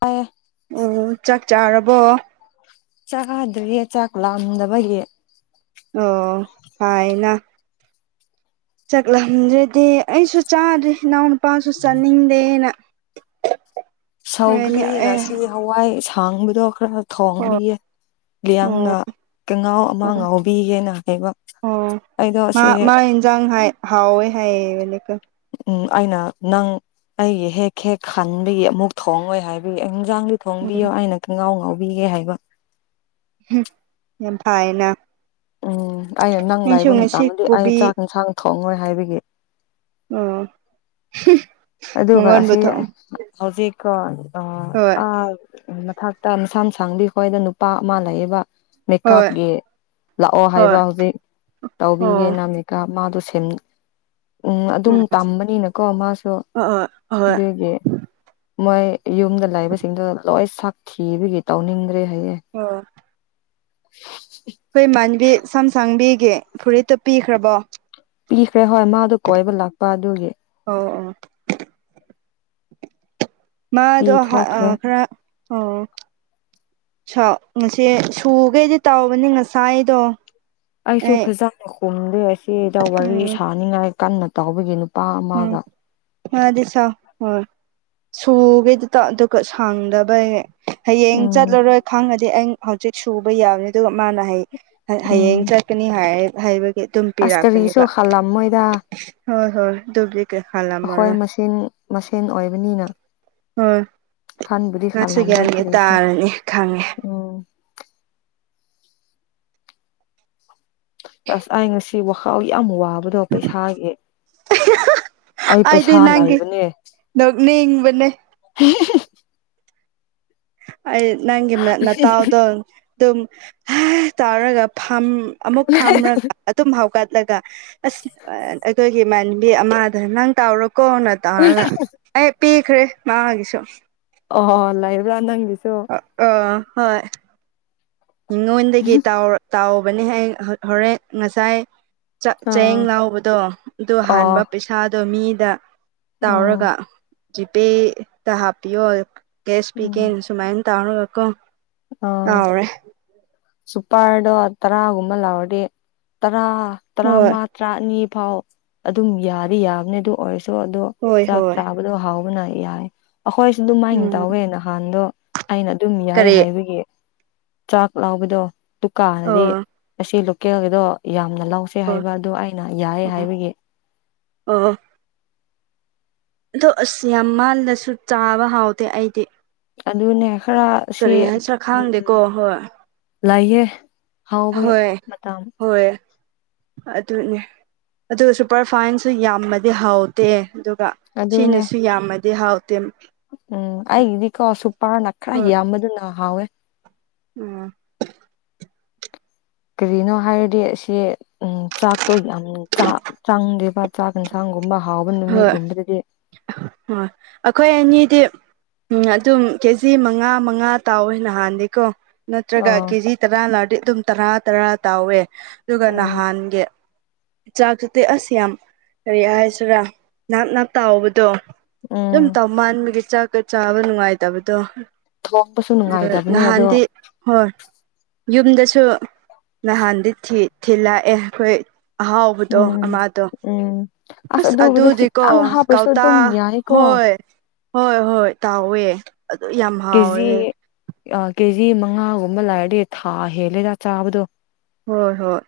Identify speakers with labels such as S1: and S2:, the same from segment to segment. S1: ꯑꯌꯦ
S2: ꯑꯣ ꯆꯥꯛ ꯆꯥꯔꯕꯣ
S1: ꯆꯥꯗ꯭ꯔꯌꯦ ꯆꯥꯛ ꯂꯥꯑꯝꯗꯕꯒꯤ
S2: ꯑꯣ ꯐꯥꯏꯅ ꯆꯥꯛꯂꯝꯗ꯭ꯔꯗꯤ ꯑꯩꯁꯨ ꯆꯥꯗ꯭ꯔꯦ ꯏꯅꯥꯎ ꯅꯨꯄꯥꯁꯨ ꯆꯥꯅꯤꯡ ꯑꯗꯨꯦꯅ
S1: ꯁꯧꯒ꯭ꯔꯤ ꯉꯁꯤ ꯍꯋꯥꯏ ꯁꯥꯡꯕꯗꯣ ꯈꯔ ꯊꯡꯕꯤꯌꯦ
S2: ꯑꯣ
S1: ꯂꯩꯌꯥꯡꯅ ꯀꯉꯥꯎ ꯑꯃ
S2: ꯑꯣ
S1: ꯉꯥꯎꯕꯤꯒꯦꯅ ꯍꯥꯏꯕ
S2: ꯑꯣ
S1: ꯑꯩꯗꯣ
S2: ꯃꯥ
S1: ꯁꯤ
S2: ꯃꯥ ꯌꯦꯟꯁꯥꯡ ꯍꯥꯏ ꯍꯥꯎ ꯍꯥꯏꯌꯦꯀ
S1: ꯎꯝ ꯑꯩꯅ ꯅꯪ ꯑꯩꯒꯤ ꯍꯦꯛ ꯍꯦꯛ ꯈꯟꯕꯒꯤ ꯑꯃꯨꯛ ꯊꯣꯡꯉꯣꯏ ꯍꯥꯏꯕꯒꯤ ꯑꯩ ꯏꯟꯖꯥꯡ ꯂꯤ ꯊꯣꯡꯕꯤꯌꯣ
S2: ꯎꯝ
S1: ꯑꯩꯅ ꯈꯣꯡꯒꯥꯎ ꯉꯥꯎꯕꯤꯒꯦ ꯍꯥꯏꯕ
S2: ꯌꯥꯝ ꯐꯥꯏꯅ
S1: ꯎꯝ ꯑꯩꯅ ꯅꯪ
S2: ꯑꯩꯁꯨ
S1: ꯂꯥꯏꯕ ꯑꯃ
S2: ꯉꯁꯤ
S1: ꯇꯥꯃꯗꯤ ꯑꯩ
S2: ꯀꯣꯕꯤ
S1: ꯆꯥꯛ ꯏꯟꯁꯥꯡ ꯊꯣꯡꯉꯣꯏ ꯍꯥꯏꯕꯒꯤ
S2: ꯑꯣ
S1: ꯑꯗꯨꯒ
S2: ꯃꯪꯒꯣꯟꯕꯨ
S1: ꯁꯤ
S2: ꯊꯣꯡ
S1: ꯍꯧꯖꯤ ꯀ ꯑ
S2: ꯍꯣꯏ
S1: ꯑ ꯎ ꯃꯊꯛꯇ ꯃꯁꯥ ꯃꯁꯥꯡꯕꯤ ꯑꯩꯈꯣꯏꯗ ꯅꯨꯄꯥ ꯑꯃ ꯂꯩꯕ
S2: ꯍꯣꯏ
S1: ꯃꯦꯀꯞꯀꯤ ꯂꯥꯛꯑꯣ
S2: ꯍꯣꯏ
S1: ꯍꯥꯏꯕ ꯍꯧꯖꯤꯛ ꯇꯧꯕꯤꯒꯦ
S2: ꯑꯣ
S1: ꯅꯅꯥꯃꯤꯀꯥ ꯃꯥꯗ ꯁꯦꯝ ꯎꯝ ꯑꯗꯨꯝ ꯇꯝꯕꯅꯤꯅꯀꯣ ꯃꯥꯁꯨ
S2: ꯑꯣ ꯍꯣꯏ ꯑꯣ
S1: ꯑꯗꯨꯒꯤ ꯃꯣꯏ ꯌꯨꯝꯗ ꯂꯩꯕꯁꯤꯡꯗꯣ ꯂꯣꯏ ꯁꯛ ꯊꯤꯕꯒꯤ ꯇꯧꯅꯤꯡꯗ꯭ꯔꯦ ꯍꯥꯏꯌꯦꯡ
S2: ꯑꯣ
S1: [unintelligible]
S2: ꯑꯩꯈꯣꯏ ꯃꯥꯟꯕꯤ ꯁꯝꯁꯥꯡꯕꯤꯒꯤ ꯐꯨꯔꯤꯠꯇꯣ ꯄꯤꯈ꯭ꯔꯕꯣ
S1: ꯄꯤꯈ꯭ꯔꯦ ꯍꯣꯏ ꯃꯥꯗꯨꯣ ꯀꯣꯏꯕ ꯂꯥꯛꯄ ꯑꯗꯨꯒꯤ
S2: ꯑꯣ ꯑꯣ ꯃꯥꯗꯣ
S1: ꯄꯤꯊꯣꯛꯈ꯭ꯔꯦ
S2: ꯈꯔ ꯑꯣ ꯁ ꯉꯁꯦ ꯁꯨꯈꯩꯗꯤ ꯇꯥꯎꯕꯅꯤ ꯉꯁꯥꯏ ꯑꯩꯗꯣ
S1: ꯑꯩꯁꯨ ꯐꯖꯥꯅ ꯈꯨꯝꯗꯦ ꯑꯁꯤꯗ ꯋꯥꯔꯤ
S2: ꯎꯝ
S1: ꯁꯥꯅꯤꯡꯉꯥꯏ ꯀꯟꯅ ꯇꯥꯎꯕꯒꯦ ꯅꯨꯄꯥ ꯑꯃꯒ
S2: ꯉꯗꯤ ꯁꯥ ꯍꯣꯏ ꯁꯨꯒꯦꯗꯨꯇ ꯑꯗꯨꯒ ꯁꯥꯡꯗꯕꯩ ꯍꯌꯦꯡ
S1: ꯎꯝ
S2: ꯆꯠꯂꯔꯣꯏ ꯈꯪꯉꯗꯤ ꯑꯩ ꯍꯧꯖꯤꯛ ꯁꯨꯕ ꯌꯥꯕꯅꯤ ꯑꯗꯨꯒ ꯃꯥꯅ ꯍꯌꯦ ꯍꯌꯦꯡ
S1: ꯎꯝ
S2: ꯆꯠꯀꯅꯤ ꯍꯥꯏꯕꯒꯤ ꯑꯗꯨꯝ
S1: ꯑꯁ ꯀꯔꯤꯁꯨ
S2: ꯄꯤꯔꯛꯄꯅꯦꯕ
S1: ꯈꯜꯂꯝꯃꯣꯏꯗ
S2: ꯍꯣꯏ ꯍꯣꯏ ꯗ ꯀꯦ ꯈꯝꯔ
S1: ꯑꯩꯈꯣꯏ ꯃꯁꯦꯟ ꯃꯁꯦꯟ ꯑꯣꯏꯕꯅꯤꯅ
S2: ꯍ
S1: ꯈꯟꯕꯨꯗꯤ ꯈꯜꯂꯝꯃꯣꯏ
S2: ꯉꯥꯁꯤꯨꯒꯅꯤ
S1: ꯀꯔꯤꯁꯨ
S2: ꯇꯥꯔꯅꯤ ꯈꯪꯉꯦ
S1: ꯎꯝ ꯑꯁ ꯑꯩꯥꯏ ꯉꯁꯤ ꯋꯥꯈꯥꯎ ꯌꯥꯝ ꯋꯥꯕꯗꯣ ꯄꯩꯁꯥꯒꯤ ꯑꯩ
S2: ꯑꯩꯗꯤ
S1: ꯄꯩꯁꯥ
S2: ꯅꯪꯒꯤ
S1: ꯅꯥꯏꯕꯅꯦ
S2: ꯅꯣꯛꯅꯤꯡꯕꯅꯦ ꯑꯩ ꯅꯪꯒꯤ ꯃ ꯅꯠꯇꯥꯎꯗꯣ ꯑꯗꯨ ꯇꯥꯎꯔꯒ ꯑꯃꯨꯛ ꯐꯝꯔꯒ ꯑꯗꯨꯝ ꯍꯥꯎꯒꯠꯂꯒ ꯑꯁ ꯑꯩꯈꯣꯏꯒꯤ ꯏꯃꯥꯟꯕꯤ ꯑꯃꯗ ꯅꯪ ꯇꯥꯎꯔꯛꯄ ꯀꯣꯟꯅ ꯇꯥꯔꯒ ꯑꯩ ꯄꯤꯈ꯭ꯔꯦ ꯃꯥꯃꯒꯤꯁꯨ
S1: ꯑꯣ ꯂꯥꯏꯕ꯭ꯔꯥ ꯅꯪꯒꯤꯁꯨ
S2: ꯑ ꯍꯣꯏ ꯃꯤꯉꯣꯟꯗꯒꯤ ꯇꯧꯕꯅꯦ ꯑꯩ ꯍꯣꯔꯦꯟ ꯉꯁꯥꯏ ꯆꯦꯡ
S1: ꯑꯥ
S2: ꯂꯥꯎꯕꯗꯣ ꯑꯗꯨ
S1: ꯑꯣ
S2: ꯍꯥꯟꯕ ꯄꯩꯁꯥꯗꯣ ꯃꯤꯗ
S1: ꯎꯝ
S2: ꯇꯧꯔꯒ ꯖꯤꯄꯦꯗ ꯍꯥꯞꯄꯤꯌꯣ ꯀꯦꯁ
S1: ꯎꯝ
S2: ꯄꯤꯒꯦꯅ ꯁꯨꯃꯥꯏꯅ ꯇꯧꯔꯒꯀꯣ ꯇꯥꯎꯔꯦ
S1: ꯁꯨꯄꯥꯔꯗꯣ ꯇꯔꯥꯒꯨꯝꯕ ꯂꯥꯛꯑꯣꯗꯤ ꯇꯔꯥ
S2: ꯍꯣꯏ
S1: ꯇꯔꯥꯃ ꯇꯔꯥ ꯑꯅꯤ ꯐꯥꯎ ꯑꯗꯨꯝ ꯌꯥꯗꯤ ꯌꯥꯕꯅꯦ ꯑꯗꯨ ꯑꯣꯏꯔꯁꯨ ꯑꯗꯣ
S2: ꯍꯣꯏ
S1: ꯆꯥꯛ
S2: ꯍꯣꯏ
S1: ꯍꯥꯎꯕꯅ ꯌꯥꯏ ꯑꯩꯈꯣꯏꯁꯨ ꯑꯗꯨꯝꯃꯥꯏꯅ
S2: ꯎꯝ
S1: ꯇꯧꯋꯦ ꯅꯍꯥꯟꯗꯣ ꯑꯩꯅ ꯑꯗꯨꯝ ꯌꯥꯏ
S2: ꯀꯔꯤ
S1: ꯍꯥꯏꯕꯒꯤ ꯆꯥꯛ ꯂꯥꯎꯕꯗꯣ ꯗꯨꯀꯥꯟꯅꯗꯤ
S2: ꯑꯣ
S1: ꯑꯁꯤ ꯂꯣꯀꯦꯜꯒꯤꯗꯣ ꯌꯥꯝꯅ ꯂꯧꯁꯦ
S2: ꯑꯣ
S1: ꯍꯥꯏꯕ ꯑꯗꯨꯗꯣ ꯑꯩꯅ ꯌꯥꯏ
S2: ꯑꯣ
S1: ꯍꯥꯏꯕꯒꯤ
S2: ꯑꯣ ꯑꯗꯣ ꯑꯁ ꯌꯥꯝ ꯃꯥꯜꯂꯁꯨ ꯆꯥꯕ ꯍꯥꯎꯗꯦ ꯑꯩꯗꯤ
S1: ꯑꯗꯨꯅꯦ ꯈꯔ ꯁꯤ
S2: ꯀꯔꯤ ꯍꯥꯏꯁꯔꯥ ꯈꯥꯡꯗꯦꯀꯣ ꯍꯣꯏ
S1: ꯂꯩꯌꯦ ꯍꯥꯎꯕꯒꯤ
S2: ꯍꯣꯏ
S1: ꯃꯇꯝ
S2: ꯍꯣꯏ ꯑꯗꯨꯅꯦ ꯑꯗꯨꯒ ꯁꯨꯄꯔ ꯐꯥꯏꯟꯁꯨ ꯌꯥꯝꯃꯗꯤ ꯍꯥꯎꯗꯦ ꯑꯗꯨꯒ
S1: ꯑꯗꯨꯅꯦ
S2: ꯁꯤꯅꯁꯨ ꯌꯥꯝꯃꯗꯤ ꯍꯥꯎꯇꯦ
S1: ꯎꯝ ꯑꯩꯒꯤꯗꯤꯀꯣ ꯁꯨꯄꯥꯅ ꯈꯔ
S2: ꯍꯣꯏ
S1: ꯌꯥꯝꯌꯥꯝꯕꯗꯨꯅ ꯍꯥꯎꯋꯦ
S2: ꯎꯝ
S1: ꯀꯔꯤꯅꯣ ꯍꯥꯏꯔꯗꯤ ꯑꯁꯤ ꯆꯥꯛꯇꯣ ꯌꯥꯝ ꯆꯥꯡꯗꯦꯕ ꯆꯥꯛ ꯌꯦꯟꯁꯥꯡꯒꯨꯝꯕ ꯍꯥꯎꯕ
S2: ꯍꯣꯏ
S1: ꯅꯨꯃꯤꯠꯒꯨꯝꯕꯗꯗꯤ
S2: ꯍꯣꯏ ꯑꯩꯈꯣꯏ ꯑꯅꯤꯗꯤ ꯎꯝ ꯑꯗꯨꯝ ꯀꯦꯖꯤ ꯃꯉꯥ ꯃꯉꯥ ꯇꯧꯋꯦ ꯅꯍꯥꯟꯗꯤꯀꯣ ꯅꯠꯇ꯭ꯔꯒ
S1: ꯑꯥ
S2: ꯀꯦꯖꯤ ꯇꯔꯥꯅꯗꯤ ꯑꯗꯨꯝ ꯇꯔꯥ ꯇꯔꯥ ꯇꯧꯋꯦ ꯑꯗꯨꯒ
S1: ꯎꯝ
S2: ꯅꯍꯥꯟꯒꯤ ꯆꯥꯛꯇꯗꯤ ꯑꯁ ꯌꯥꯝ ꯀꯔꯤ ꯍꯥꯏꯁꯤꯔꯥ ꯅꯥꯞ ꯅꯥꯞ ꯇꯧꯕꯗꯣ
S1: [unintelligible]
S2: ꯑꯗꯨꯝ ꯇꯧ ꯃꯥꯟꯃꯤꯒꯤ ꯆꯥꯛꯀ ꯆꯥꯕ ꯅꯨꯡꯉꯥꯏꯇꯕꯗꯣ
S1: ꯊꯣꯡꯕꯁꯨ
S2: ꯑ
S1: ꯅꯨꯡꯉꯥꯏꯇꯕꯅꯦ ꯑꯗꯣ
S2: ꯅꯍꯥꯟꯗꯤ ꯍꯣꯏ ꯌꯨꯝꯗꯁꯨ ꯅꯍꯥꯟꯗꯤ ꯊꯤꯜꯂꯛꯑꯦ ꯑꯩꯈꯣꯏ ꯑꯍꯥꯎꯕꯗꯣ
S1: ꯎꯝ
S2: ꯑꯃꯗꯣ
S1: ꯎꯝ
S2: ꯑꯁ
S1: ꯑꯗꯨꯕꯨꯗꯤ
S2: ꯑꯗꯨꯗꯤꯀꯣ
S1: ꯈꯤꯇꯪ ꯍꯥꯞꯄ꯭ꯔꯁꯨ
S2: ꯀꯧꯇꯥ
S1: ꯑꯗꯨꯝ ꯌꯥꯏꯀꯣ
S2: ꯍꯣꯏ ꯍꯣꯏ ꯍꯣꯏ ꯇꯧꯋꯦ
S1: ꯀꯦꯖꯤ ꯀꯦꯖꯤ ꯃꯉꯥꯒꯨꯝꯕ ꯂꯥꯛꯔꯗꯤ ꯊꯥ ꯍꯦꯜꯂꯦꯗ ꯆꯥꯕꯗꯣ
S2: ꯍꯣꯏ ꯍꯣꯏ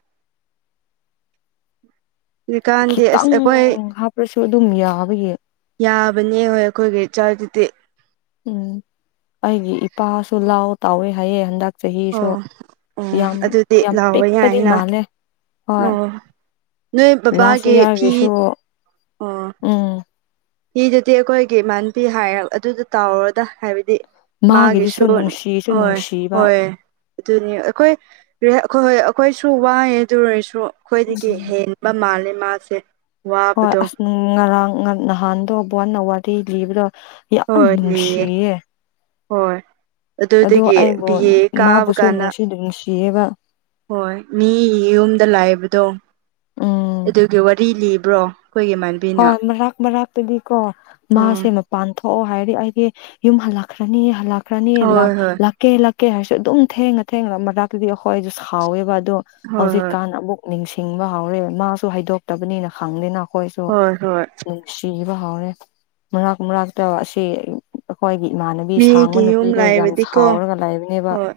S2: ꯍꯧꯖꯤꯛꯀꯥꯟꯗꯤ ꯑꯁ
S1: ꯈꯤꯇꯪ
S2: ꯑꯩꯈꯣꯏ
S1: ꯍꯥꯞꯄ꯭ꯔꯁꯨ ꯑꯗꯨꯝ ꯌꯥꯕ
S2: ꯌꯥꯕꯅꯦ ꯍꯣꯏ ꯑꯩꯈꯣꯏꯒꯤ ꯆꯔꯗꯤ
S1: ꯎꯝ ꯑꯩꯒꯤ ꯏꯄꯥꯁꯨ ꯂꯥꯎ ꯇꯥꯎꯋꯦ ꯍꯥꯏꯌꯦ ꯍꯟꯗꯛ ꯆꯍꯤꯁꯨ
S2: ꯑꯣ ꯑꯣ
S1: ꯌꯥꯝ
S2: ꯑꯗꯨꯗꯤ
S1: ꯌꯥꯝ
S2: ꯂꯥꯎꯕ
S1: ꯄꯤꯛꯄꯗꯤ
S2: ꯌꯥꯏꯅ
S1: ꯃꯥꯜꯂꯦ ꯍꯣꯏ
S2: ꯑꯣ ꯅꯣꯏ
S1: ꯂꯥꯁ
S2: ꯕꯕꯥꯒꯤ
S1: ꯏꯌꯥꯔꯒꯤꯁꯨ
S2: ꯐꯤ
S1: ꯎꯝ
S2: ꯍꯤꯗꯨꯗꯤ ꯑꯩꯈꯣꯏꯒꯤ ꯏꯃꯥꯟꯕꯤ ꯍꯥꯏꯔ ꯑꯗꯨꯗ ꯇꯥꯎꯔꯣꯗ ꯍꯥꯏꯕꯗꯤ ꯃꯥꯒꯤ ꯏꯁꯨ
S1: ꯃꯥꯒꯤꯗꯨꯁꯨ ꯅꯨꯡꯁꯤꯁꯨ
S2: ꯍꯣꯏ
S1: ꯅꯨꯡꯁꯤꯕ
S2: ꯍꯣꯏ ꯑꯗꯨꯅꯤ ꯑꯩꯈꯣꯏ ꯍꯣꯏ ꯍꯣꯏ ꯑꯩꯈꯣꯏꯁꯨ ꯋꯥꯉꯦ ꯑꯗꯨꯔꯁꯨ ꯑꯩꯈꯣꯏꯗꯒꯤ
S1: ꯎꯝ
S2: ꯍꯦꯟꯅ ꯃꯥꯅꯦ ꯃꯥꯁꯦ
S1: ꯍꯣꯏ
S2: ꯋꯥꯕꯗꯣ
S1: ꯑꯁ ꯉꯔꯥꯡ ꯅꯍꯥꯟꯗꯣ ꯕꯅ ꯋꯥꯔꯤ ꯂꯤꯕꯗꯣ ꯌꯥꯝ
S2: ꯍꯣꯏ ꯂꯩꯌꯦ
S1: ꯅꯨꯡꯁꯤꯌꯦ
S2: ꯍꯣꯏ
S1: ꯑꯗꯣ
S2: ꯑꯗꯨꯗꯒꯤ
S1: ꯑꯩꯕꯨ
S2: ꯕꯤ ꯑꯦ ꯀꯥꯕ
S1: ꯃꯥꯕꯨꯁꯨ
S2: ꯀꯥꯟꯗ
S1: ꯅꯨꯡꯁꯤ ꯅꯨꯡꯁꯤꯌꯦꯕ
S2: ꯍꯣꯏ ꯃꯤ ꯌꯨꯝꯗ ꯂꯥꯛꯕꯗꯣ
S1: ꯎꯝ
S2: ꯑꯗꯨꯒꯤ ꯋꯥꯔꯤ ꯂꯤꯕ꯭ꯔꯣ ꯑꯩꯈꯣꯏꯒꯤ
S1: ꯍꯣꯏ
S2: ꯏꯃꯥꯟꯕꯤꯅ
S1: ꯃꯔꯥꯛ ꯃꯔꯥꯛꯇꯨꯗꯤꯀꯣ
S2: ꯎꯝ
S1: ꯃꯥꯁꯦ ꯄꯥꯟꯊꯣꯛꯑꯣ ꯍꯥꯏꯔꯗꯤ ꯑꯩꯗꯤ ꯌꯨꯝ ꯍꯜꯂꯛꯈ꯭ꯔꯅꯤ ꯍꯜꯂꯛꯈ꯭ꯔꯅꯤ
S2: ꯍꯣꯏ ꯍꯣꯏ
S1: ꯂꯛꯀꯦ ꯂꯛꯀꯦ ꯍꯥꯏꯔꯁꯨ ꯑꯗꯨꯝ ꯊꯦꯡꯉ ꯊꯦꯡꯉꯅ ꯃꯥꯛꯛꯇꯨꯗꯤ ꯑꯩꯈꯣꯏ ꯑꯩꯁꯨ ꯁꯥꯎꯋꯦꯕ ꯑꯗꯣ
S2: ꯍꯣꯏ ꯍꯣꯏ
S1: ꯍꯧꯖꯤꯛꯀꯥꯟꯅ ꯑꯃꯨꯛ ꯅꯤꯡꯁꯤꯡꯕ ꯍꯧꯔꯦꯕ ꯃꯥꯁꯨ ꯍꯩꯗꯣꯛꯇꯕꯅꯤꯅ ꯈꯪꯗꯦꯅ ꯑꯩꯈꯣꯏꯁꯨ
S2: ꯍꯣꯏ ꯍꯣꯏ
S1: ꯁꯤꯕ ꯍꯧꯥꯎꯔꯦ ꯃꯔꯥꯛ ꯃꯥꯛꯛꯇ ꯑꯁꯤ ꯑꯩꯈꯣꯏꯒꯤ ꯏꯃꯥꯟꯅꯕꯤ ꯁꯥꯡꯕ
S2: ꯃꯤꯒꯤ ꯌꯨꯝ
S1: ꯅꯨꯄꯤꯗꯣ ꯌꯥꯝ
S2: ꯂꯥꯛꯏꯕꯗꯤꯀꯣ
S1: ꯁꯥꯎꯔꯒ ꯂꯩꯕꯅꯦꯕ ꯂ
S2: ꯍꯣꯏ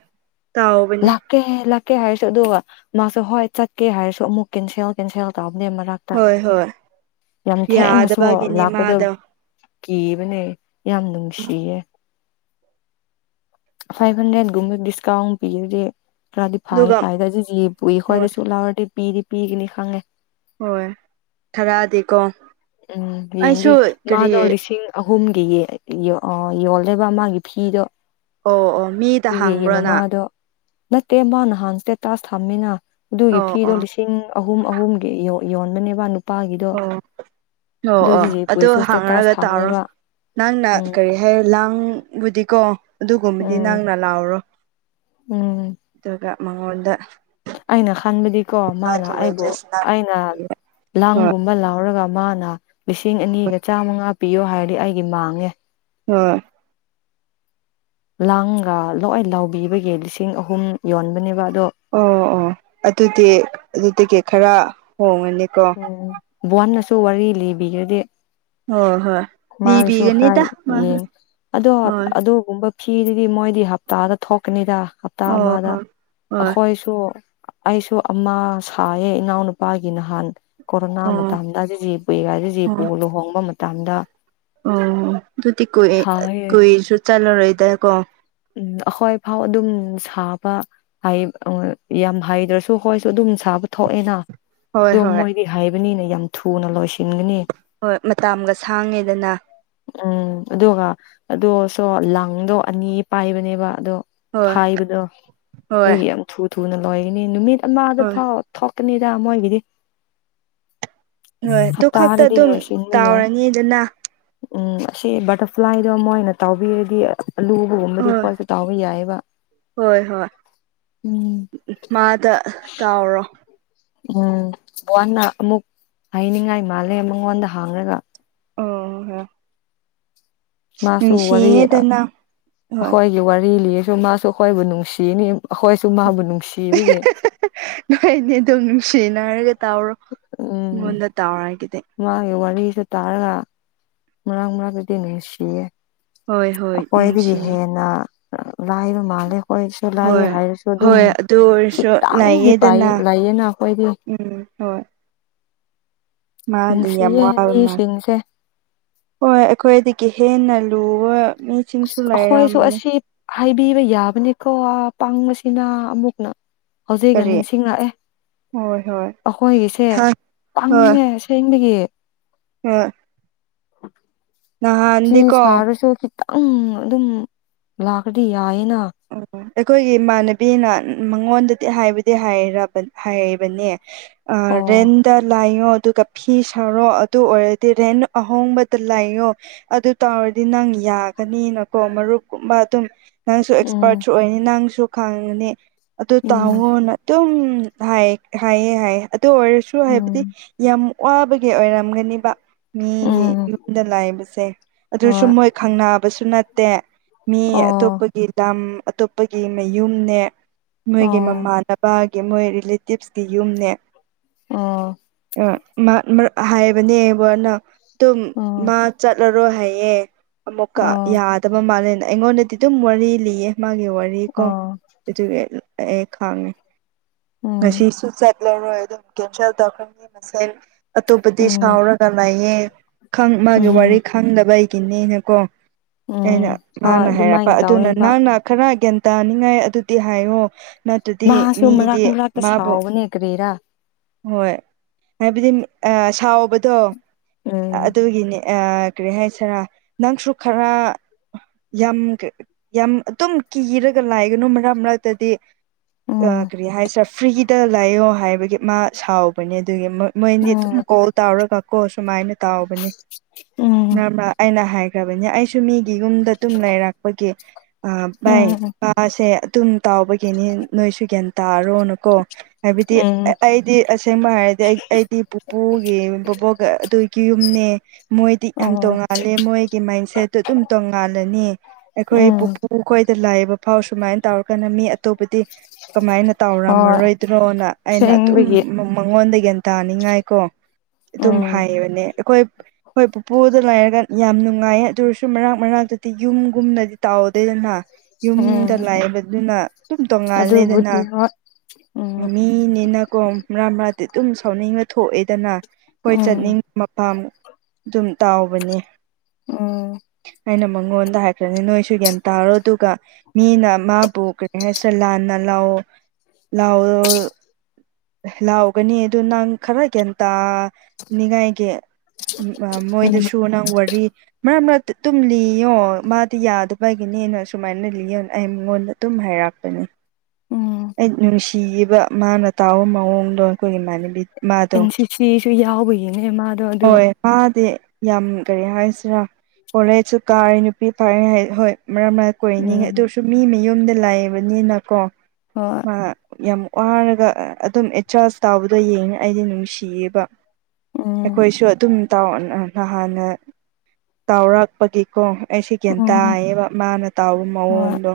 S2: ꯇꯥꯎꯕꯅꯦ
S1: ꯂꯥꯛꯀꯦ ꯂꯥꯛꯀꯦ ꯍꯥꯏꯔꯁꯨ ꯑꯗꯨꯒ ꯃꯥꯁꯨ ꯍꯣꯏ ꯆꯠꯀꯦ ꯍꯥꯏꯔꯁꯨ ꯑꯃꯨꯛ ꯀꯦꯟꯁꯦꯜ ꯀꯦꯟꯁꯦꯜ ꯇꯕꯅꯦ ꯃꯔꯛ
S2: ꯍꯣꯏ ꯍꯣꯏ
S1: ꯌꯥꯝ ꯊꯦꯡꯉꯁꯨ
S2: ꯌꯥꯗꯕꯒꯤꯅꯦ
S1: ꯂꯥꯛꯄꯗ
S2: ꯃꯥꯗꯣ
S1: ꯀꯤꯕꯅꯦ ꯌꯥꯝ ꯅꯨꯡꯁꯤꯌꯦ ꯐꯥꯏꯚ ꯍꯟꯗ꯭ꯔꯦꯠꯒꯨꯝꯕ ꯗꯤꯁꯀꯥꯎꯟ ꯄꯤꯒꯗꯗꯤ ꯇꯗꯤ ꯐꯥꯏ
S2: ꯑꯗꯨꯒ
S1: ꯐꯥꯏꯗꯖꯤ ꯄꯨꯏ ꯈ꯭ꯣꯏꯗ
S2: ꯍꯣꯏ
S1: ꯁꯨ ꯂꯥꯎꯔꯗꯤ ꯄꯤꯗꯤ ꯄꯤꯒꯅꯤ ꯈꯪꯉꯦ
S2: ꯍꯣꯏ ꯈꯔꯗꯤꯀꯣ
S1: ꯎꯝ ꯌꯦꯡꯗꯤ
S2: ꯑꯩꯁꯨ ꯀꯔꯤ
S1: ꯃꯥꯗꯣ ꯂꯤꯁꯤꯡ ꯑꯍꯨꯝꯒꯤ ꯌꯣꯂꯕ ꯃꯥꯒꯤ ꯐꯤꯗꯣ
S2: ꯑꯣ ꯑꯣ ꯃꯤ
S1: ꯦꯗꯤꯒꯤ ꯃꯃꯥꯗꯣ ꯅꯠꯇꯦ ꯃꯥ ꯅꯍꯥꯟꯁꯇꯦ ꯇꯥꯁ ꯊꯝꯃꯤꯅ ꯑꯗꯨꯒꯤ
S2: ꯑꯣ
S1: ꯐꯤꯗꯣ
S2: ꯑꯣ
S1: ꯂꯤꯁꯤꯡ ꯑꯍꯨꯝ ꯑꯍꯨꯝꯒꯤ ꯌꯣꯟꯕꯅꯦꯕ ꯅꯨꯄꯥꯒꯤꯗꯣ
S2: ꯑꯣ ꯑꯣ
S1: ꯑꯗꯣ
S2: ꯑꯣ ꯑꯗꯨꯣ
S1: ꯖꯤꯖꯦꯄꯨꯔꯤꯁꯨ ꯁ꯭ꯇꯦꯇꯥꯁ
S2: ꯍꯥꯡꯉꯔꯒ ꯇꯥꯔꯣ
S1: ꯊꯝꯃꯦꯕ
S2: ꯅꯪꯅ
S1: ꯎꯝ
S2: ꯀꯔꯤ ꯍꯦ ꯂꯥꯡꯕꯨꯗꯤ ꯀꯣ ꯑꯗꯨꯒꯨꯝꯕꯗꯤ
S1: ꯎꯝ
S2: ꯅꯪꯅ ꯂꯥꯎꯔꯣ
S1: ꯎꯝ
S2: ꯑꯗꯨꯒ ꯃꯉꯣꯟꯗ
S1: ꯑꯩꯅ ꯈꯟꯕꯗꯤꯀꯣ ꯃꯥꯅ
S2: ꯃꯥꯒꯤ
S1: ꯑꯩꯕꯨ
S2: ꯋꯦꯗ꯭ꯔꯦꯁ ꯅꯪꯅ
S1: ꯑꯩꯅ
S2: ꯄꯤꯌꯦ ꯍꯣꯏ
S1: ꯂꯪꯒꯨꯝꯕ ꯂꯧꯥꯎꯔꯒ ꯃꯥꯅ ꯂꯤꯁꯤꯡ ꯑꯅꯤꯒ ꯆꯥꯃꯉꯥ ꯄꯤꯌꯣ ꯍꯥꯏꯔꯗꯤ ꯑꯩꯒꯤ ꯃꯥꯡꯉꯦ
S2: ꯍ
S1: ꯂꯥꯡꯒ ꯂꯣꯏ ꯂꯥꯎꯕꯤꯕꯒꯤ ꯂꯤꯁꯤꯡ ꯑꯍꯨꯝ ꯌꯣꯟꯕꯅꯦꯕ ꯑꯗꯣ
S2: ꯑꯣ ꯑꯣ ꯑꯗꯨꯗꯤ ꯑꯗꯨ ꯇꯤꯀꯦꯠ ꯈꯔ ꯍꯣꯡꯉꯅꯤꯀꯣ
S1: ꯕꯣꯟꯅꯁꯨ ꯋꯥꯔꯤ ꯂꯤꯕꯤꯈ꯭ꯔꯗꯤ
S2: ꯍꯣꯏ ꯍꯣꯏ
S1: ꯃꯥꯒꯤꯁꯨ ꯈꯔ
S2: ꯂꯤꯕꯤꯒꯅꯤꯗ ꯃꯥꯁꯨ
S1: ꯌꯦꯡꯉ ꯑꯗꯣ
S2: ꯍꯣꯏ
S1: ꯑꯗꯨꯒꯨꯝꯕ ꯐꯤꯗꯨꯗꯤ ꯃꯣꯏꯗꯤ ꯍꯞꯇꯥꯗ ꯊꯣꯛꯀꯅꯤꯗ ꯍꯞꯇꯥ
S2: ꯑꯣ
S1: ꯑꯃꯗ
S2: ꯍꯣꯏ ꯍꯣꯏ
S1: ꯑꯩꯈꯣꯏ ꯁꯨ ꯑꯩꯁꯨ ꯑꯃ ꯁꯥꯏꯌꯦ ꯏꯅꯥꯎꯅꯨꯄꯥꯒꯤ ꯅꯍꯥꯟ ꯀꯣꯔꯣꯅꯥ
S2: ꯑꯣ
S1: ꯃꯇꯝꯗ ꯍꯧꯖꯤꯖꯤꯏꯖꯤ
S2: ꯑꯣ
S1: ꯂꯨꯍꯣꯡꯕ ꯃꯇꯝꯗ
S2: ꯑꯣ ꯑꯗꯨꯗꯤ ꯀꯨ
S1: ꯁꯥꯏꯌꯦ
S2: ꯀꯨꯏꯔꯁꯨ ꯆꯜꯂꯔꯣꯏꯗ ꯀꯣ
S1: ꯎꯝ ꯑꯩꯈꯣꯏꯐꯥꯎ ꯑꯗꯨꯝ ꯁꯥꯕ ꯌꯥꯝ ꯍꯩꯗ꯭ꯔꯁꯨ ꯍꯣꯏꯁꯨ ꯑꯗꯨꯝ ꯁꯥꯕ ꯊꯣꯛꯑꯦꯅ
S2: ꯍꯣꯏ
S1: ꯑꯗꯣ
S2: ꯍꯣꯏ
S1: ꯃꯣꯏꯗꯤ ꯍꯥꯏꯕꯅꯤꯅ ꯌꯥꯝ ꯊꯨꯅ ꯂꯣꯏꯁꯤꯟꯒꯅꯤ
S2: ꯍꯣꯏ ꯃꯇꯥꯒ ꯁꯥꯡꯉꯦꯗꯅ
S1: ꯎꯝ ꯑꯗꯨꯒ ꯑꯗꯨꯣꯁꯨꯣ ꯂꯪꯗꯣ ꯑꯅꯤ ꯄꯥꯏꯕꯅꯦꯕ ꯑꯗꯣ
S2: ꯍꯣꯏ
S1: ꯐꯥꯏꯕꯗꯣ
S2: ꯍꯣꯏ
S1: ꯑꯗꯨꯒꯤ ꯌꯥꯝ ꯊꯨ ꯊꯨꯅ ꯂꯣꯏꯒꯅꯤ ꯅꯨꯃꯤꯠ ꯑꯃꯗ
S2: ꯍꯣꯏ
S1: ꯐꯥꯎ ꯊꯣꯛꯅꯤꯗꯥ ꯃꯣꯏꯒꯤꯗꯤ
S2: ꯍꯣꯏ ꯑꯗꯨ ꯈꯛꯇ
S1: ꯍꯞꯇꯥꯗꯗꯤ
S2: ꯑꯗꯨꯝ
S1: ꯂꯣꯏ ꯁꯤꯟꯕ ꯌꯥꯏ
S2: ꯇꯥꯎꯔꯅꯤꯗꯅ
S1: ꯎꯝ ꯑꯁꯤ ꯕꯇꯔꯐ꯭ꯂꯥꯏꯗꯣ ꯃ‌ꯣꯏꯅ ꯇꯥꯎꯕꯤꯔꯗꯤ ꯑꯂꯨꯕꯒꯨꯝꯕ ꯗꯤ
S2: ꯍꯣꯏ
S1: ꯈ꯭ꯋꯥꯏꯁꯨ ꯇꯥꯎꯕ ꯌꯥꯏ ꯌ‌ꯦꯕ
S2: ꯍꯣꯏ ꯍꯣꯏ ꯃꯥꯗ ꯇꯥꯎꯔꯣ
S1: ꯎꯝ ꯋꯥꯟꯅ ꯑꯃꯨꯛ ꯍꯥꯏꯅꯤꯡꯉꯥꯏ ꯃꯥꯜꯂꯦ ꯃꯉꯣꯟꯗ ꯍꯥꯡꯔꯒ
S2: [unintelligible]
S1: ꯃꯥꯁꯨ ꯋꯥꯔꯤ
S2: ꯅꯨꯡꯁꯤꯌꯦꯗꯅ ꯍꯣꯏ
S1: ꯑꯩꯈꯣꯏꯒꯤ ꯋꯥꯔꯤ ꯂꯤꯔꯁꯨ ꯃꯥꯁꯨ ꯑꯩꯈꯣꯏꯕꯨ ꯅꯨꯡꯁꯤꯅꯤ ꯑꯩꯈꯣꯏꯁꯨ ꯃꯥꯕꯨ ꯅꯨꯡꯁꯤꯕꯒꯤ
S2: ꯅꯣꯏ ꯅꯤ ꯑꯗꯨꯝ ꯅꯨꯡꯁꯤꯅꯔꯒ ꯇꯥꯎꯔꯣ
S1: ꯎꯝ
S2: ꯑꯩꯉꯣꯟꯗ ꯇꯥꯎꯔꯒꯗꯤ
S1: ꯃꯥꯒꯤ ꯋꯥꯔꯤꯁ‌ꯦ ꯇꯥꯔꯒ ꯃꯔꯥꯡ ꯃꯔꯛꯇꯗꯤ ꯅꯨꯡꯁꯤꯌꯦ
S2: ꯍꯣꯏ ꯍꯣꯏ
S1: ꯑꯩꯈꯣꯏꯗꯒꯤ
S2: ꯅꯨꯡꯁꯤ
S1: ꯍꯦꯟꯅ ꯂꯥꯏꯕ ꯃꯥꯜꯂꯦ ꯑꯈꯣꯏꯁꯨ ꯂꯥꯏꯌ‌ꯦ
S2: ꯍꯣꯏ
S1: ꯍꯥꯏꯔꯁꯨ ꯑꯗꯨꯝ
S2: ꯍꯣꯏ ꯑꯗꯨ ꯑꯣꯏꯔꯁꯨ
S1: ꯈꯤꯇꯪꯗꯤ
S2: ꯂꯩꯌꯦꯗꯅ
S1: ꯄꯥꯏꯌꯦ ꯂꯩꯌꯦꯅ ꯑꯩꯈꯣꯏꯗꯤ
S2: ꯎꯝ ꯍꯣꯏ꯫ ꯃꯥꯗꯤ ꯌꯥꯝ
S1: ꯅꯨꯡꯁꯤꯌꯦ
S2: ꯋꯥꯕ ꯃꯥ
S1: ꯃꯤꯁꯤꯡꯁꯦ
S2: ꯍꯣꯏ ꯑꯩꯈꯣꯏꯗꯒꯤ ꯍꯦꯟꯅ ꯂꯨꯕ ꯃꯤ
S1: ꯑꯩꯈꯣꯏꯁꯨ ꯑꯁꯤ ꯍꯥꯏꯕꯤꯕ ꯌꯥꯕꯅꯤꯀꯣ ꯄꯪꯡꯕꯁꯤꯅ ꯑꯃꯨꯛꯅ ꯍꯧꯖꯤꯛꯒ
S2: ꯀꯔꯤ
S1: ꯅꯤꯡꯁꯤꯡꯉꯛꯑꯦ
S2: ꯍꯣꯏ ꯍꯣꯏ
S1: ꯑꯩꯈꯣꯏꯒꯤꯁꯦ
S2: ꯍꯣꯏ
S1: ꯄꯪꯉ‌ꯦ꯫ ꯐ‌‌ꯦꯡꯗꯒꯤ
S2: [unintelligible]
S1: ꯁꯤ
S2: ꯅꯍꯥꯟꯗꯤꯀꯣ
S1: ꯁꯥꯔꯁꯨ ꯈꯤꯇꯪ ꯑꯗꯨꯝ ꯂꯥꯛꯄꯗꯤ ꯌꯥꯏꯌꯦꯅ꯫
S2: [unintelligible] ꯑꯩꯈꯣꯏꯒꯤ ꯏꯃꯥꯟꯅꯕꯤꯅ ꯃꯉꯣꯟꯗꯗꯤ ꯍꯥꯏꯕꯨꯗꯤ ꯍꯥꯏꯔꯕ ꯍꯥꯏꯕꯅꯦ꯫ ꯑ
S1: ꯑꯣ
S2: ꯔꯦꯗ ꯂꯩꯌ‌ꯣ ꯑꯗꯨ ꯀꯞ ꯐꯤ ꯁꯥꯔꯣ ꯑꯗꯨ ꯑꯣꯏꯔꯗꯤ ꯔꯦꯟ ꯑꯍꯣꯡꯕꯗ ꯂꯩꯏꯌꯣ꯫ ꯑꯗꯨ ꯇꯧꯔꯗꯤ ꯅꯪ ꯌꯥꯒꯅꯤꯅꯀꯣ ꯃꯔꯨꯞꯀꯨꯝꯕ ꯑꯗꯨꯝ ꯅꯪꯁꯨ
S1: ꯎꯝ
S2: ꯄꯥꯔꯠꯁꯨ ꯑꯣꯏꯅꯤ ꯅꯪꯁꯨ ꯈꯥꯡꯒꯅꯤ ꯑꯗꯨ
S1: ꯎꯝ
S2: ꯇꯥꯉꯣꯅ ꯑꯗꯨꯝ ꯍꯥꯏ ꯍꯥꯏꯌꯦ ꯍꯥꯏꯌꯦ ꯑꯗꯨ ꯑꯣꯏꯔꯁꯨ ꯍꯥꯏꯕꯗꯤ
S1: ꯎꯝ
S2: ꯌꯥꯝ ꯋꯥꯕꯒꯤ ꯑꯣꯏꯔꯝꯒꯅꯤꯕ꯫ ꯃꯤꯒꯤ
S1: ꯎꯝ
S2: ꯌꯨꯝꯗ ꯂꯩꯕꯁꯦ ꯑꯗꯨꯁꯨ
S1: ꯍꯣꯏ
S2: ꯃꯣꯏ ꯈꯪꯕꯁꯨ ꯅꯠꯇꯦ꯫ ꯃꯤ
S1: ꯑꯣ
S2: ꯑꯇꯣꯞꯄꯒꯤ ꯂꯝ ꯑꯇꯣꯞꯄꯒꯤ ꯃꯌꯨꯝꯅꯦ ꯃꯣꯏꯒꯤ
S1: ꯑꯣ
S2: ꯃꯃꯥꯟ ꯄꯥꯒꯤ ꯃꯣꯏ ꯔꯤꯂꯦꯇꯤꯞꯁꯀꯤ ꯌꯨꯝꯅꯦ꯫
S1: ꯑꯣ꯫
S2: ꯑ ꯃꯥ ꯃꯔꯛ ꯍꯥꯏꯕꯅꯦ ꯕ ꯅ‌ꯪ ꯇꯨꯝ
S1: ꯑꯣ
S2: ꯃꯥ ꯆꯠꯂ ꯔꯣꯏ ꯍꯥꯏꯌꯦ ꯑꯃꯨꯛꯀ
S1: ꯑꯣ
S2: ꯌꯥꯗꯕ ꯃꯥꯜꯂꯦꯅ ꯑꯩꯉꯣꯟꯗꯗꯤ ꯑꯗꯨꯝ ꯋꯥꯔꯤ ꯂꯤꯌꯦ ꯃꯥꯒꯤ ꯋꯥꯔꯤ꯫ ꯔꯤꯀꯣ
S1: ꯑꯣ
S2: ꯑꯥꯗꯨꯒꯤ ꯑꯩ ꯈꯪꯉꯦ
S1: ꯎꯝ
S2: ꯉꯥꯁꯤꯁꯨ ꯆꯠ ꯂꯧꯔꯣꯏ ꯑꯗꯨꯝ ꯀꯦꯟꯁꯦꯜ ꯇꯧꯀ꯭ꯔꯅꯤ ꯉꯁꯥꯏ ꯑꯇꯣꯞꯄꯗꯤ
S1: ꯎꯝ
S2: ꯁꯥꯎꯔꯒ ꯂꯩꯌꯦ꯫ ꯈꯪ ꯃꯥꯒꯤ ꯋꯥꯔꯤ
S1: ꯎꯝ
S2: ꯈꯪꯗꯕꯩꯒꯤ ꯅꯦꯅꯀꯣ ꯑꯩꯅ
S1: ꯎꯝ ꯍꯣꯏ
S2: ꯃꯥꯅ ꯍꯥꯏꯔꯛꯄ
S1: ꯑꯗꯨꯃꯥꯏꯅ
S2: ꯑꯗꯨꯅ
S1: ꯇꯧꯋꯦꯕ
S2: ꯅꯪꯅ ꯈꯔ ꯒ꯭ꯌꯥꯟ ꯇꯥꯅꯤꯡꯉꯥꯏ ꯑꯗꯨꯗꯤ ꯍꯥꯏꯌꯣ꯫ ꯅꯠꯇꯗꯤ
S1: ꯃꯥꯁꯨ
S2: ꯃꯤꯗꯤ
S1: ꯃꯔꯛ ꯃꯔꯛꯇ
S2: ꯃꯥꯕꯨ
S1: ꯁꯥꯎꯕꯅꯦ ꯀꯔꯤꯔꯥ
S2: ꯍꯣꯏ ꯍꯥꯏꯕꯗꯤ ꯑ ꯁꯥꯎꯕꯗꯣ
S1: ꯎꯝ
S2: ꯑꯗꯨꯒꯤꯅꯦ꯫ ꯑꯥ ꯀꯔꯤ ꯍꯥꯏꯁꯤꯔꯥ ꯅꯪꯁꯨ ꯈꯔ ꯌꯥꯝ꯫ ꯌꯥꯝ ꯑꯗꯨꯝ ꯀꯤꯔꯒ ꯉꯥꯏꯒꯅꯨ ꯃꯔꯛ ꯃꯔꯛꯇꯗꯤ ꯑ
S1: ꯎꯝ
S2: ꯀꯔꯤ ꯍꯥꯏ ꯁꯤꯔ ꯐ꯭ꯔꯤꯗ ꯂꯥꯏꯌꯣ ꯍꯥꯏꯕꯒꯤ ꯃꯥ ꯁꯥꯎꯕꯅꯦ ꯑꯗꯨꯒꯤ ꯃꯣꯏ ꯑꯅꯤ ꯑꯗꯨꯝ
S1: ꯎꯝ
S2: ꯀꯣꯜ ꯇꯥꯎꯔꯒ ꯀꯣ ꯁꯨꯃꯥꯏꯅ ꯇꯥꯎꯕꯅꯦ
S1: ꯎꯝ
S2: ꯃꯔꯥ ꯃꯔꯥ ꯑꯩꯅ ꯍꯥꯏꯈ꯭ꯔꯕꯅ‌ꯦ ꯑꯩꯁꯨ ꯃꯤꯒꯤ ꯌꯨꯝꯗ ꯑꯗꯨꯨꯝ ꯂꯩꯔꯛꯄꯒꯤ ꯑ ꯚꯥꯏ
S1: ꯎꯝ
S2: ꯃꯥꯁꯦ ꯑꯗꯨꯝ ꯇꯥꯎꯕꯒꯤꯅꯤ ꯅꯣꯏꯁꯨ ꯒ꯭ꯌꯥꯟ ꯇꯥꯔꯣꯅꯀꯣ ꯍꯥꯏꯕꯗꯤ
S1: ꯎꯝ
S2: ꯑꯩꯗꯤ ꯑꯁꯦꯡꯕ ꯍꯥꯏꯔꯗꯤ ꯑꯩ ꯑꯩꯗꯤ ꯄꯨꯄꯨꯒꯤ ꯕꯣꯕꯣꯛꯒ ꯑꯗꯨꯒꯤ ꯌꯨꯝꯅꯦ ꯃꯣꯏꯗꯤ ꯌꯥꯝ
S1: ꯑꯣ
S2: ꯇꯣꯉꯥꯂꯦ ꯃꯣꯏꯒꯤ ꯃꯥꯏꯟ ꯁꯦꯠꯇꯨ ꯑꯗꯨꯝ ꯇꯣꯡꯉꯥꯜꯂꯅꯤ ꯑꯩꯈꯣꯏ ꯄꯨ ꯄꯨ
S1: ꯎꯝ
S2: ꯈꯣꯏꯗ ꯂꯥꯏꯕ ꯐꯥꯎ ꯁꯨꯃꯥꯏꯟ ꯇꯧꯔꯀꯥꯟ ꯃꯤ ꯑꯇꯣꯞꯄꯗꯤ ꯀꯃꯥꯏꯅ
S1: ꯍꯣꯏ
S2: ꯇꯥꯎꯔꯝꯃꯔꯣꯏꯗ꯭ꯔꯣꯅ ꯑꯩꯅ ꯑꯗꯨꯝ
S1: ꯁꯦꯡꯕꯒꯤ
S2: ꯃꯉꯣꯟꯗꯒꯤ ꯇꯥꯅꯤꯡꯉꯥꯏꯀꯣ ꯑꯗꯨꯝ
S1: ꯎꯝ
S2: ꯍꯥꯏꯕꯅꯦ ꯑꯩꯈꯣꯏ ꯍꯣꯏ ꯄꯨꯄꯨꯗ ꯂꯩꯥꯏꯔꯒ ꯌꯥꯝ ꯅꯨꯡꯉꯥꯏꯌꯦ ꯑꯗꯨ ꯑꯣꯏꯔꯁꯨ ꯃꯔꯛ ꯃꯔꯛꯇꯗꯤ ꯌꯨꯝꯒꯨꯝꯅꯗꯤ ꯇꯥꯎꯋ ꯑꯗꯨꯗꯅ ꯌꯨꯝꯗ
S1: ꯎꯝ
S2: ꯂꯥꯛꯕꯗꯨꯅ ꯑꯗꯨꯝ ꯇꯣꯡꯉꯥꯜꯂꯦꯗꯅ
S1: ꯑꯗꯨꯕꯨꯗꯤ ꯍꯣꯏ ꯎꯝ
S2: ꯀꯣꯝ ꯃꯔꯥ ꯃꯔꯥꯗꯤ ꯑꯗꯨꯝ ꯁꯥꯎꯅꯤꯡꯉ ꯊꯣꯛꯑꯦꯗꯅ ꯑꯩꯈꯣꯏ
S1: ꯎꯝ
S2: ꯆꯠꯅꯤꯡ ꯃꯄꯥꯝ ꯑꯗꯨꯝ ꯇꯥꯎꯕꯅꯦ꯫
S1: ꯎꯝ
S2: ꯑꯩꯅ ꯃꯉꯣꯟꯗ ꯍꯥꯏꯈ꯭ꯔꯅꯤ ꯅꯣꯏꯁꯨ ꯒꯌꯥꯟ ꯇꯥꯔꯣ ꯑꯗꯨꯒ ꯃꯤꯅ ꯃꯥꯕꯨ ꯀ꯭ꯔꯤ ꯍꯥꯏꯁꯤꯔ ꯂꯥꯟꯅ ꯂꯧꯎ ꯂꯑꯣ ꯂꯥꯎꯒꯅꯤ ꯑꯗꯨ ꯅꯪ ꯈꯔ ꯒ꯭ꯦꯟ ꯇꯥꯅꯤꯉꯥꯏꯒꯤ
S1: ꯎꯝ
S2: ꯃꯣꯏꯗꯁꯨ ꯅꯪ ꯋꯥꯔꯤ ꯃꯔꯛ ꯃꯔꯛ ꯇꯨꯝꯂꯤꯉꯣ ꯃꯥꯗꯤ ꯌꯥꯗ ꯑꯩꯒꯤꯅꯦꯅ ꯁꯨꯃꯥꯏꯅ ꯂꯤꯣꯟ ꯑꯩ ꯃꯉꯣꯟꯗ ꯑꯗꯨꯝ ꯍꯥꯏꯔꯛꯄꯅꯦ
S1: ꯎꯝ
S2: ꯑꯩ ꯅꯨꯡꯁꯤꯈꯤꯕ ꯃꯥꯅ ꯇꯥꯎꯕ ꯃꯑꯣꯡꯗꯣ ꯑꯩꯈꯣꯏꯒꯤ ꯏꯃꯥꯟꯅꯕꯤ
S1: ꯑꯦꯟ
S2: ꯃꯥꯗꯣ
S1: ꯁꯤ ꯁꯤꯁꯨ ꯌꯥꯎꯕꯒꯤꯅꯦ ꯃꯥꯗꯣ ꯑꯗꯨꯗ
S2: ꯍꯣꯏ ꯃꯥꯗꯤ ꯌꯥꯝ ꯀꯔꯤ ꯍꯥꯏꯁꯤꯔꯥ ꯀꯣꯂꯦꯖꯁꯨ ꯀꯥꯔꯦ ꯅꯨꯄꯤ ꯐꯔꯦ ꯍꯣꯏ ꯃꯔꯛ ꯃꯔꯛ ꯀꯣꯏꯅꯤ
S1: ꯎꯝ
S2: ꯑꯗꯨꯁꯨ ꯃꯤ ꯃꯌꯨꯝꯗ ꯂꯥꯛꯑꯕꯅꯤꯅꯀꯣ
S1: ꯍꯣꯏ
S2: ꯃꯥ ꯌꯥꯝ ꯋꯥꯔꯒ ꯑꯗꯨꯝ ꯑꯦꯠꯖꯥꯁ ꯇꯧꯕꯕꯗꯣ ꯌꯦꯡꯉꯦ ꯑꯩꯗꯤ ꯅꯨꯡꯁꯤꯌꯦꯕ
S1: ꯎꯝ
S2: ꯑꯩꯈꯣꯏꯁꯨ ꯑꯗꯨꯝ ꯅ ꯍꯥꯟꯅ ꯇꯥꯎꯔꯛ ꯀꯄꯒꯤꯀꯣ ꯑꯩꯁꯤ ꯒ꯭ꯌꯥꯟ
S1: ꯎꯝ
S2: ꯇꯥꯏꯌꯦꯕ ꯃꯥꯅ ꯇꯥꯎꯕ
S1: ꯍꯣꯏ
S2: ꯃꯑꯣꯡꯗꯣ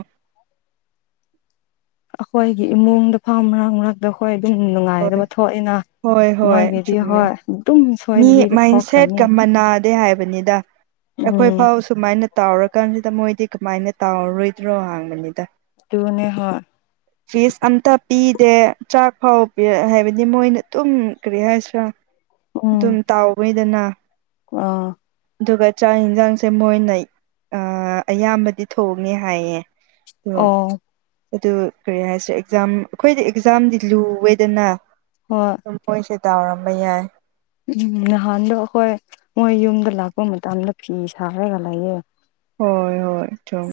S1: ꯑꯩꯈꯣꯏꯒꯤ ꯏꯃꯨꯡꯗ ꯐꯥ ꯃꯔꯥꯡ ꯃꯔꯥꯡ ꯑꯗꯣ ꯍꯈꯣꯏ ꯑꯗꯨꯝ ꯅꯨꯡꯉꯥꯏꯗꯕ ꯊꯣꯛꯏꯅ
S2: ꯍꯣꯏ ꯍꯣꯏ ꯆꯨꯝꯃꯦ ꯃꯤ
S1: ꯁꯣꯏꯗꯕꯤꯗ ꯊꯣꯛꯈ꯭ꯔꯅꯤ
S2: ꯃꯥꯏꯟꯁꯦꯠꯀ ꯃꯅꯥ ꯍꯥꯏꯕꯅꯤꯗ ꯑꯩꯈꯣꯏ
S1: ꯎꯝ
S2: ꯐꯥꯎ ꯁꯨꯃꯥꯏꯅ ꯇꯥꯎꯔꯀꯥꯟꯁꯤꯗ ꯃꯣꯏꯗꯤ ꯀꯃꯥꯏꯅ ꯇꯥꯎꯔꯔꯣꯏꯗ꯭ꯔꯣ ꯍꯥꯡꯕꯅꯤꯗ
S1: ꯇꯅꯦ ꯍꯣ
S2: ꯐꯤꯁ ꯑꯝꯇ ꯄꯤꯗꯦ ꯆꯥꯛꯐꯥꯎ ꯍꯥꯏꯕꯗꯤ ꯃꯣꯏꯅ ꯑꯗꯨꯝ ꯀꯔꯤ ꯍꯥꯏꯁꯤꯔꯥ ꯑꯗꯨꯝ ꯇꯥꯎꯕꯩꯗꯅ
S1: ꯑ
S2: ꯑꯗꯨꯒ ꯆꯥꯛ ꯌꯦꯟꯁꯥꯡꯁꯦ ꯃꯣꯏꯅ ꯑꯌꯥꯝꯕꯗꯤ ꯊꯣꯡꯉꯦ ꯍꯥꯏꯌꯦ ꯑꯗꯣ
S1: ꯑꯣ
S2: ꯑꯗꯨ ꯀꯔꯤ ꯍꯥꯏꯁꯦ ꯑꯦꯛꯖꯥꯝ ꯑꯩꯈꯣꯏꯗꯤ ꯑꯦꯛꯖꯥꯝꯗꯤ ꯂꯨꯋꯦꯗꯅ
S1: ꯍꯣꯏ
S2: ꯃꯣꯏꯁꯦ ꯇꯥꯎꯔꯝꯕ ꯌꯥꯏ
S1: ꯎꯝ ꯅꯍꯥꯟꯗꯣ ꯑꯩꯈꯣꯏ ꯃꯣꯏ ꯌꯨꯝꯗ ꯂꯥꯛꯄ ꯃꯇꯝꯗ ꯐꯤ ꯁꯥꯔꯒ ꯂꯩꯑ
S2: ꯍꯣꯏ ꯍꯣꯏ ꯆꯣꯡ